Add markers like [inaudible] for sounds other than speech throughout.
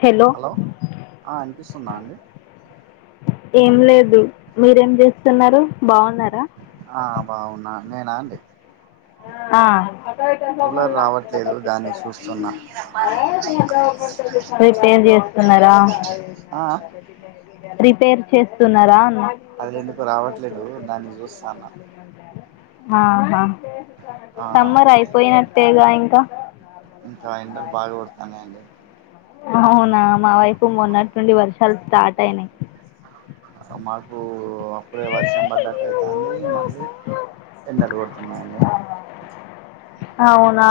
Hello అవునండి ఏం లేదు మీరేం చేస్తున్నారు బా ఆ బాగున్నా నేనా అండి ఆ కూలర్ రావట్లేదు దాన్ని చూస్తున్నా ప్రిపేర్ చేస్తున్నారా ఆ ఆ రిపేర్ చేస్తున్నారా అన్నా అది ఎందుకు రావట్లేదు దాన్ని చూస్తాన్న ఆహా ఆ సమ్మర్ అయిపోయినట్టేగా ఇకా ఎండలు బాగా కొడతానాయి అండి అవునా మా వైపు మొన్నటి నుండి వర్షాలు స్టార్ట్ అయినాయి మాకు అప్పుడే వర్షం పడ్డాట్ అయితాంది మళ్ళీ ఎండలు కొడుతున్నాయండి అవునా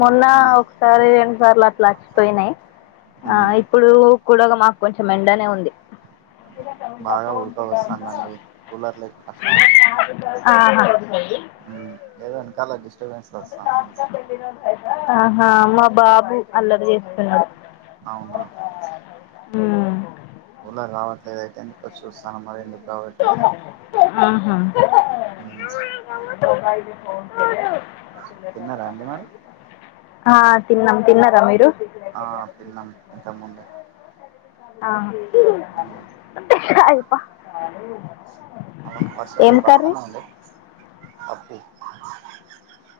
మొన్న ఉమ్ ఒకసారి రెండుసార్లు అట్లా అచ్చిపోయినాయి ఉమ్ ఇప్పుడు కూగా మాకు కొంచెం ఎండనే ఉంది బాగా ఉడకపోస్తానందండి కూలర్లు లేక్ కష్టమే ఆహా ఉమ్ ఏదో వెనకాల డిస్టర్బెన్స్ వస్తాందండి కొంచెం ఆహా మా బాబు అల్లరి చేస్తున్నాడు అవునా హ అట్లా రావట్లేదు అయితే ఎందుకొ చూస్తాను మరి ఎం ఆహా ఉమ్ తిన్నారా అండి మరి ఆ తిన్నాం తిన్నారా మీరు ఆ తిన్నాం ఇంతకు ముందే ఆ అయ్యప్ప అ పర్షాలలు బాడత్నాయండి పప్పు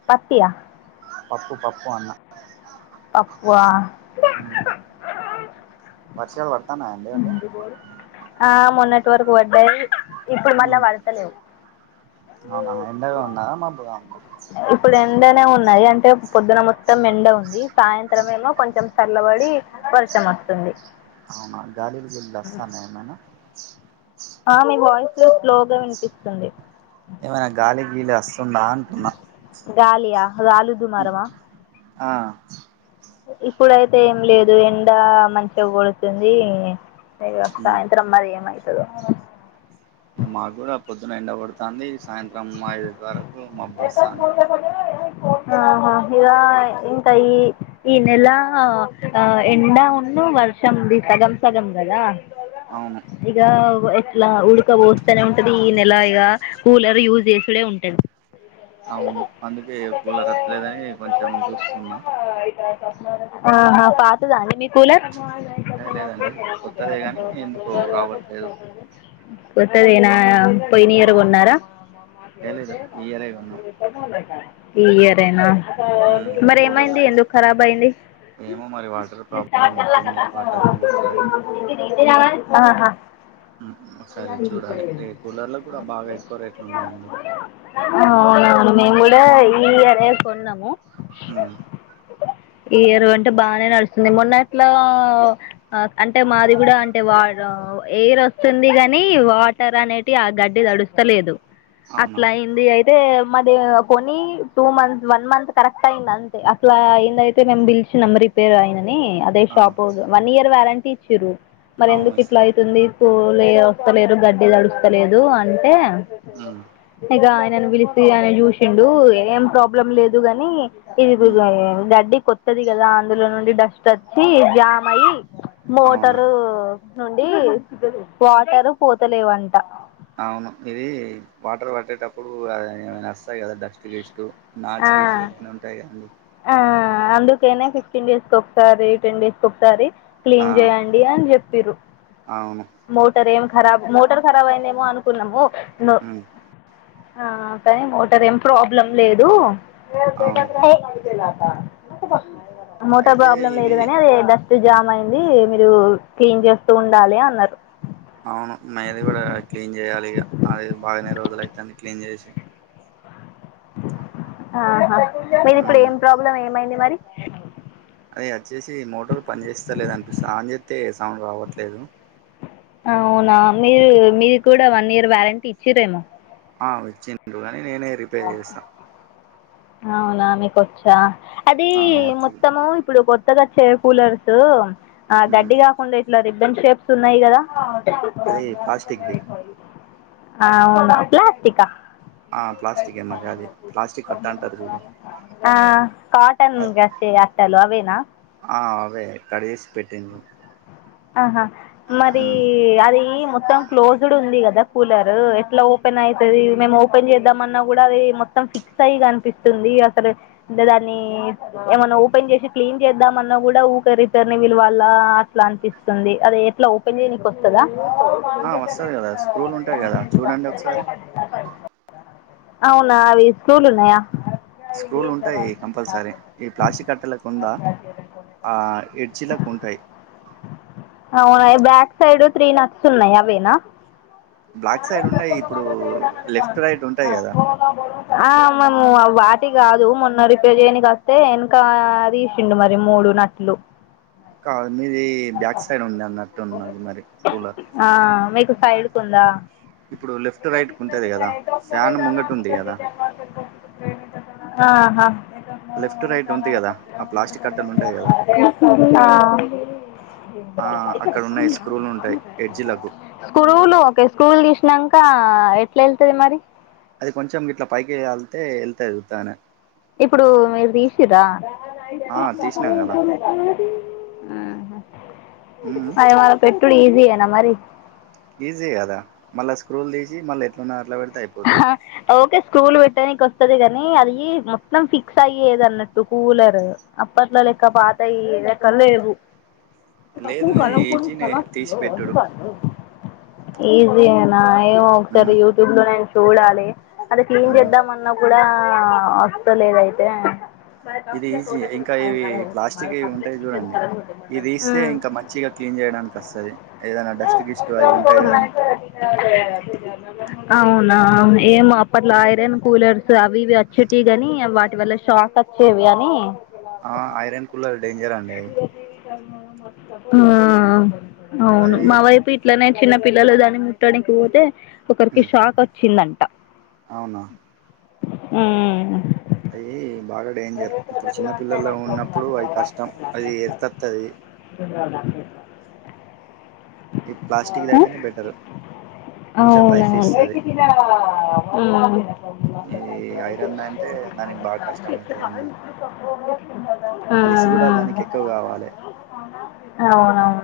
పత్యా పప్పు పప్పు అన్న పప్పుఆ ఉమ్, వర్షాలు పడతాన్నాయండి అటు ఆ మన్నట్ వర్క్ బడాయి ఆ అవునా ఎండగా ఉందా మబ్బుగా ఉందా ఇప్పుడు ఎండనే ఉన్నాయి అంటే పొద్దున మొత్తం ఎండ ఉంది సాయంత్రం ఏమో కొంచెం చల్లబడి వర్షం వస్తుంది గలీలు గిలిలు వస్తానయ ఏమైనా ఆ మీ వాయిస్ స్లోగా వినిపిస్తుంది ఏమైనా గాలి గీలి వస్తుందా అంటున్నా గాలియా గాలి దుమరామ ఆ ఇప్పుడయితే ఏం లేదు ఎండ మంచిగా కొడుతుంది ఇగ ఉమ్. సాయంత్రం మరి ఏమైతదో ఇక మాకు కూడా పొద్దున ఎండకొడతాంది సాయంత్రం ఐదు వరకు మబ్బోస్తంది ఆహా ఇగా ఇంక ఇ ఈ నెల ఆ ఎండా ఉం టు వర్షంది సగం సగం కదా అవును ఇగ ఇట్లా ఉడక పోస్తూనే ఉంటది ఈ నెలయిగా కూలర్ యూజ్ చేసుడే ఉంటది అవును అందుకే కూలర్ ఒతలేదని కొంచెం చూస్తున్నా ఆహా పాతదాన్నడీ మీ కూలర్ ఏ లేదండి కొత్తదే కానీ ఎందుకో రావట్లేదు కె త్తదేనా ఆ, పోయినియర్ కొన్నారా ఏ లేదు ఈ ఇయరే కొన్నాం ఈ ఇయర్యినా ఉమ్ మరి కూలర్లో ఏమైంది కూడా ఎందుకు కారాబాయింది ఏమో మరి వాటర్ ప్రాబ్లం ఎక్కువ ఉంది వాటర్ మోటర్ అది ఆహా ఒకసారి [unintelligible] ఉద్దు చూడాలి రే కూలర్లో కూడా బాగా ఎక్కువ రేట్లు ఉన్నాయండి ఉద్దు అవునవును మేము కూడా ఇ ఇయరే కొన్నాము హ్మ్ ఈ ఇయర్ కొంటె బానే నడుస్తుంది మొన్న ఎట్లా అంటే మాది కూడా అంటే వాడు ఎయిర్ వస్తుంది గాని వాటర్ అనేటి ఆ గడ్డి తడుస్తలేదు అవునా అట్లా అయింది అయితే మాది కొని two month one month correct అయింది అంతే అట్లా అయింది అయితే మే బిల్షిణం రిపేర్ ఆయిన అదే ఆ షాప్పోడు వన్ ఇయర్ వారంటీ ఇచ్చారు మరి అవును ఎందుకు ఇట్లా ఇస్తారు అతుంది లే వస్తలేరు గడ్డి తడుస్తలేదు అంటే ఉమ్ ఇంకా ఆయనను పిలిసి ఆయన చూసిండు ఏం ప్రాబ్లం లేదు గాని ఉమ్ [unintelligible] గడ్డి కొత్తది కదా అందులో నుండి డస్ట్ వచ్చి జామ్ అయిి అవునా మోటరు నుండి వాటరు పోతలేవంట అవును ఇది వాటర్ పట్టేటప్పుడు అ ఏమైనా వస్తాయి కదా డస్ట్ గీస్టు నాచ గీస్ ఏదైనా ఉంటాయి కదండి ఆహ్ అందుకేనే ఫిఫటీన్ డేస్కి ఒక సారి టెన్ డేస్ ఒకసారి ఆ క్లీన్ చేయండి అని చెప్పిండ్రు అవును మోటర్ ఏం కారబ్ మోటార్ ఖరాబ్ అయిందేమో అనుకున్నాము ను ఉమ్ ఆ కానీ మోటర్ ఏం ప్రాబ్లం లేదు అవును మోటో అయితే ప్రాబ్లం లేదు ఇది కానీ అది డస్ట్ జామ్ అయింది మీరు క్లీన్ చేస్తూ ఉండాలి అన్నారు అవును మాది కూడా క్లీన్ చేయాలి ఇక అది బాగానే రోజులు అయితాన్ని క్లీన్ చేసి ఆహా మీది ఇప్పుడు ఉమ్ ఏం ప్రాబ్లం ఏమైంది మరి అదే వచ్చేసి మోటార్ పని చేేస్తా లేద అనిపిస్తుంది అని చెతే సౌండ్ రావట్లేదు అవునా మీరు మీరు కూడా వన్ ఇయర్ వ్యారంటీ ఇచ్చిరేమో ఆ వచ్చిగాని నేనే రిపేర్ చేసా అవునా మీక వచ్చా అది ఆ వర్క్ది మొత్తము ఇప్పుడు కొత్తగా వచ్చే కూలర్సు ఆ ఉమ్ గడ్డి కాకుండా ఇట్లా రిబ్బండ్ షేప్స్ ఉన్నాయి కదా అది ప్లాస్టిక్దిి ఆ అవునా ప్లాసకా ఆ ప్లాస్టికే మరి అది ప్లాస్టిక్ కట్ట అంటారు చూడు ఆహ్ కటన్ బెడ్షీట్ ఆహ్ కట్టాలు అవేనా ఆ అవే కడదసి పెట్టింది ఆహా మరి అది మొత్తం క్లోజ్డ్ ఉంది కదా కూలర్ ఎట్లా ఓపెన్ అవుతది మేము ఓపెన్ చేద్దాం అన్నా కూడా అది మొత్తం ఫిక్స్ అయ్యగా అనిపిస్తుంది అస దాన్ని ఏమన్నా ఓపెన్ చేసి క్లీన్ చేద్దాంన్నా కూడా ఊ రిటర్న్ విలు అలా అట్లా అనిపిస్తుంది అద ఎట్లా ఓపెన్ చేయ నీకు వస్తుందా ఆ వస్తది కదా స్క్రూలు ఉంటాయి కదా చూడండి ఒకసారి అవునా అవి స్కూలున్నాయా స్క్రూలు ఉంటాయి కంపల్సరీ ఈ ప్లాస్టిక్ కట్టలకుంద ఆ ఎడ్జిలాలకు ఉంటాయి అవునాయి బ్యాక్ సైడ్ త్రీ నక్స్ ఉన్నాయి అవేనా బ్లాక్ సైడ్ ఉన్నాయి ఇప్పుడు లెఫ్ట్ రైట్ ఉంటాయి కదా ఆ మేము వాటి కాదు మొన్న రిపేర్ చేయనినికి వస్తే ఇనకా అది ఇసిండు మరి మూడు నాట్లు కాదు మీది బ్యాక్ సైడ్ ఉంది అన్నట్టు ఉన్నది మరి కూల సైడుకుందా లెఫ్ట్ ఎ రైట్ చిన్న ఉంటది కదా త ఎెట ఫ్యాన్ ముంగట మ ఉంది కా కదా క ప్రస ఆహా లెఫ్ట్ రైట్ ఉంది కదా ఆ ప్లాస్టిక్ కట్టలు ఉంటాయి కదా ఆహ్ ఆ అక్కడ ఉన్నాయి స్క్రూలు ఉంటాయి ఎడ్జిలకు స్కూలు ఓకే స్కూల్ ఇష్ట నాంక ఎట్లా వెళ్తది మరి అది కొంచెం ఇట్లా పైకి ఆళ్తే వెళ్తది ఉత్తగానే ఇప్పుడు మీరు తీసిరా ఆ తీసినాం కదా ఆ మ్మ్ అది మ పెట్టుడు ఈజీ నా మరి ఈజీ కదా మళ్ళా స్క్రూలు తీసి మళ్ళీ ఎట్లున్న అట్లా పెడి ఆహ్ ఓక స్కూల్ పెట్టడానికి వస్తది కాని అది మొత్తం ఫిక్స్ అయ్యేది అన్నట్టు కూలర్ అప్పట్లో లెక్క పాతయి ఏదక్క లేవు లేదు కకుడు ఇది కరం కొ ఈజీనే చలా తీసి అది పెట్టుడు కారు ఈజీనా ఏమో ఒకసారి మ్మ్ యూట్యూబ్ లో నేను చూడాలి అది క్లీన్ మ్మ్ చేద్దామ అన్న కూడా వస్తలేదయితే ఇది ఈజీ ఇంకా ఇవి ప్లాస్టిక్ ఇవి ఉంటాయి చూడండి ఇది తీస్తే ఇంకా మంచిగా క్లీన్ ఉ చేయడానికి వస్తది ఏదైనా డస్ట్ గిస్ట్ అవి ఉంటాయి కదా అవు నా ఏమో అప్పట్లో ఐరన్ కూలర్స్ అవి ఇవి వచ్చేటివి కాని వాటి వల్ల షాక్ వచ్చేవి గాని ఆ ఐరన్ కులర్ డేంజర్ అండి ఆ అవును అది మా వైపు ఇట్లనే చిన్న పిల్లలు దాన్ని ముట్టడానికి పోతే ఒకరికి ఉమ్ షాక్ వచ్చిందండి అవునా ఉ అయ బాగా డేంజర్ ఇప్పుడు చిన్న పిల్లల్లో ఉన్నప్పుడు అది కష్టం అది ఎతతుది ఉ ఈ ప్లాస్టిక్ ద అయితేనే బెటరు అవును ఈ ఐరన్ అంటే దానికి బాగా కష్టం ఉ అయితదండి ఉ ఎకువ కావాలి అవునవును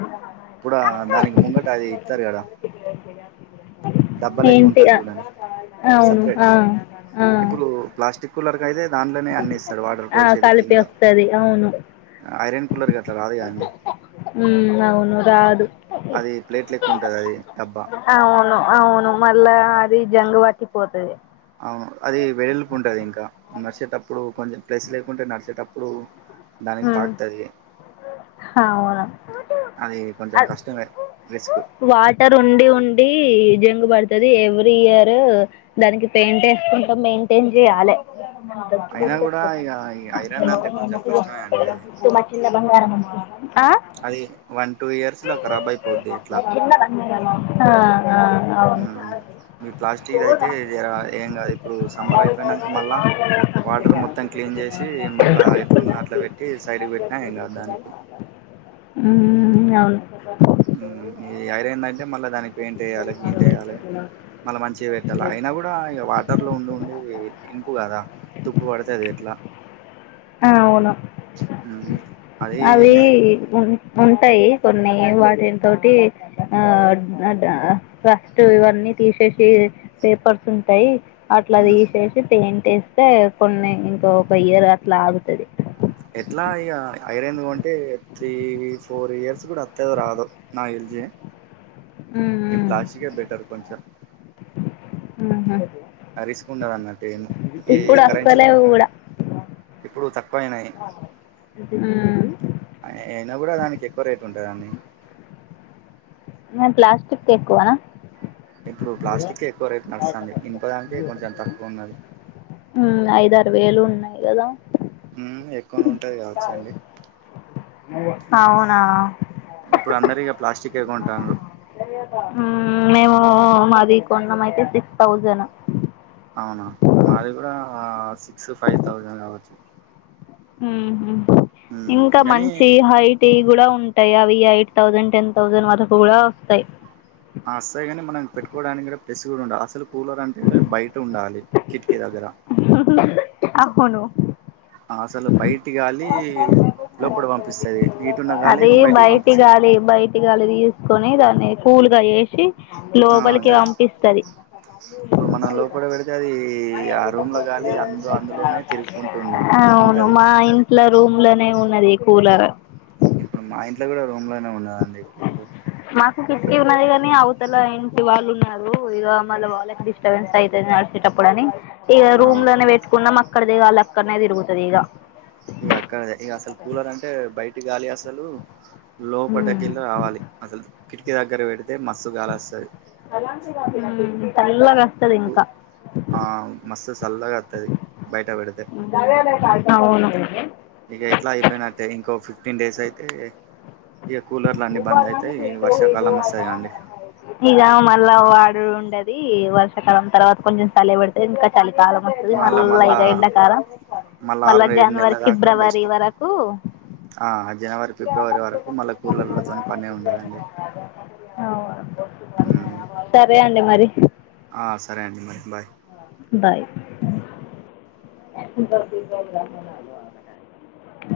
ఇప్పుడు దానికి ముంగట అది ఇస్తారు కద డబ్బ లెక్క ఏంటి ఉంటది ఆ, చూడండి అవును సపరేట్ ఆ ఆ ఇప్పుడు ప్లాస్టిక్ కులర్ అయితే దాంలోనే అన్నిస్తాడు వాటర్ ఆ పోషేది కలిపి కింద వస్తది అవును ఐరన్ కూలర్ గట్ల రాదుగా అండి ఉమ్, అవును రాదు అది ప్లేట్ల ఎక్కువ ఉంటంది అది డబ్బా అవును అవును మళ్ళా అది జంగు పట్టిపోతుది అవును అది వెలుల్పు ఉంటది ఇంకా న ఆప్పుడు కొంచెం ప్లేస్ లేకుంటే నడిచేటప్పుడు దానికి తాకుతుంది హా అవునా ఆ కొంచెం కష్టమే రిస్క్ వాటర్ ఉండి ఉండి జం గు పడుతది ఎవ్రీ ఇయర్ దానికి పెయింట్ వేసుకుంటా మెయింటైన్ చేయాలి అయినా కూడా ఇగ ఐరన్ అంటే కొంచెం కష్టమే అండి అది ఆ అది వన్ టూ ఇయర్స్ ల కరాబ్ అయిపోద్ది ఎట్లా ఆ ఆ అవును మ్ మీ ప్లాస్టిక్ అయితే ఏం ఇప్పుడు సమ్మర్ అయిపోయినాక మళ్ళా వాటర్ మొత్తం క్లీన్ చేసి మళ్ళా ఎట్లున్నదో అట్లా పెట్ మ్ అవును మ్ ఈ ఐరన్ దయితె మళ్ళ దానికి పెంటేయాలె గింటేయలే మళ్ళీ మంచిగా పెట్టాలి అయినా కూడా ఇగ వాటర్ లో ఉండి ఉండి ఇనుము కదా తుప్పు పడుతది ఎట్లా అవును మ్మ్ అది అవి మ్యాగ్ ఉన్ ఉం టాయి కొన్ని వాటితోటి ఆ అ ఫస్ట్ ఇవన్నీ తీసే సి పేపర్స్ ఉంటాయి అట్లా మ్మ్ తీసేసి పెయింటేస్తే కొన్ని ఇంక ఒక ఇయర్ అట్లా ఆగుతది ఎట్లా ఇగ ఐరన్ ది కొంటే త్రీ ఫోర్ ఇయర్స్ కూడా ఓత్తదో రాదో నాకు తెలిసి ఈ ప్లాస్టికే బెటర్ కొంచెం ఆహా ఆ రిస్క్ ఉండదన్నట్టు ఇనుము ఈ ఇప్పుడు కరెన్ వస్తలేవు కూడా ఇప్పుడు తక్కువయినాయి అయినా కూడా దానికి ఎక్కువ రేట్ ఉంటదండి మరి ప్లాస్టిక్ కేేక్కువనా ఇప్పుడు ప్లాస్టిక్ ఎక్కువ రేటు నడుస్తది ఇనుప దానికి కొంచెం తక్కువ ఉన్నది మ్ ఐయిదరు వేలు ఉన్నాయి కదా మ్ ఎక్కువ నే ఉంటాది కావచ్చు అండి అవునా ఇప్పుడు అందరిగా ప్లాస్టిక్ మ్ మేము మ్ మాది కొన్నం అయితే సిక్స్ థౌజండ్ అవునా మాది కూడా సిక్స్ ఫైవ్ థౌజండ్ కావచ్చు మ్ హు ఉమ్, ఇంకా కానీ మంచి యి హైట్యి కూడా ఉం టయి అవి ఎయిట్ థౌజండ్ టెన్ థౌజండ్ వరకు కుడా వస్తాయి రెస్ కూడా ఉండాలి అసలు కూలర్ అంటే బయట ఉండాలి కిటికీ దగ్గర అవును అసలు బయటి గాలి లోపల పంపిస్తది ఇటున్న గాలి అది బయటికి బయటి పంపిస్తది గాలి బయటి గాలి తీసుకొని దా ని కూల్గా చేసి ఆ లోపలికి అది పంపిస్తది ఇప్పుడు మనం లోపల పెడితే అది ఆ రూమ్ల గాలి అందు అందులోనే తిరుగుకుంటుంది ఉంటది రూమ్ లోనే ఉన్నది కూలర్ ఇప్పుడు మా ఇంట్ల కూడా రూమ్ లనే ఉన్నదం మాకు కిటికీ ఉన్నాదిగాని అవ్ తలా ఇంటి వాళ్ళు ఉన్నారు ఇగ మళ్ళ వాళ్ళకి డిస్టర్బెన్స్ అయితది నడిసేటప్పుడు అని ఇగ ఆ రూమ్ లోనే పెట్టుకున్నాం అక్కది అలా అక్కన్నే తిరుగుతది ఇగ ఇగ అక్కడ ఇగ అసలు కూలర్ అంటే బయటి గాలి అసలు మ్మ్ లోపటకేలీ రావాలి అసలు కిటికీ దగ్గర పెడ్ మ్ చల్లగా వస్తది ఇంకా ఆ మస్ చల్లగా వస్తది బయట పెడితే అవును ఇగ ఎట్లా అయిపోయినట్టే ఇంకో ఫిఫ్టీన్ డేస్ అయితే ఇక కూలర్లు అన్నీ బంద్ అయితాయి వర్షాకాలం వస్తాయి అండి ఇలా మళ్ళా వాడు అది వర్షాకాలం తర్వాత కొంచెం చలే పెడితే ఇంకా చాలి కలమోస్తది మళ్ళా మల్ళ మళ్ళా ఇక ఎండాకాలం మళ్ళా ఆరు ఏడు జనవరి నెలల దాకా ఫిబ్రవరి బెస్ట్ వరకు ఆ జనవరి ఫిబ్రవరి వరకు మళ్ళా కూళ్లలతోని పనే ఉండదండి అ ఉమ్, సరే అండి మరి ఆ సరే అండి మరి బాయ్ బాయ్ [unintelligible]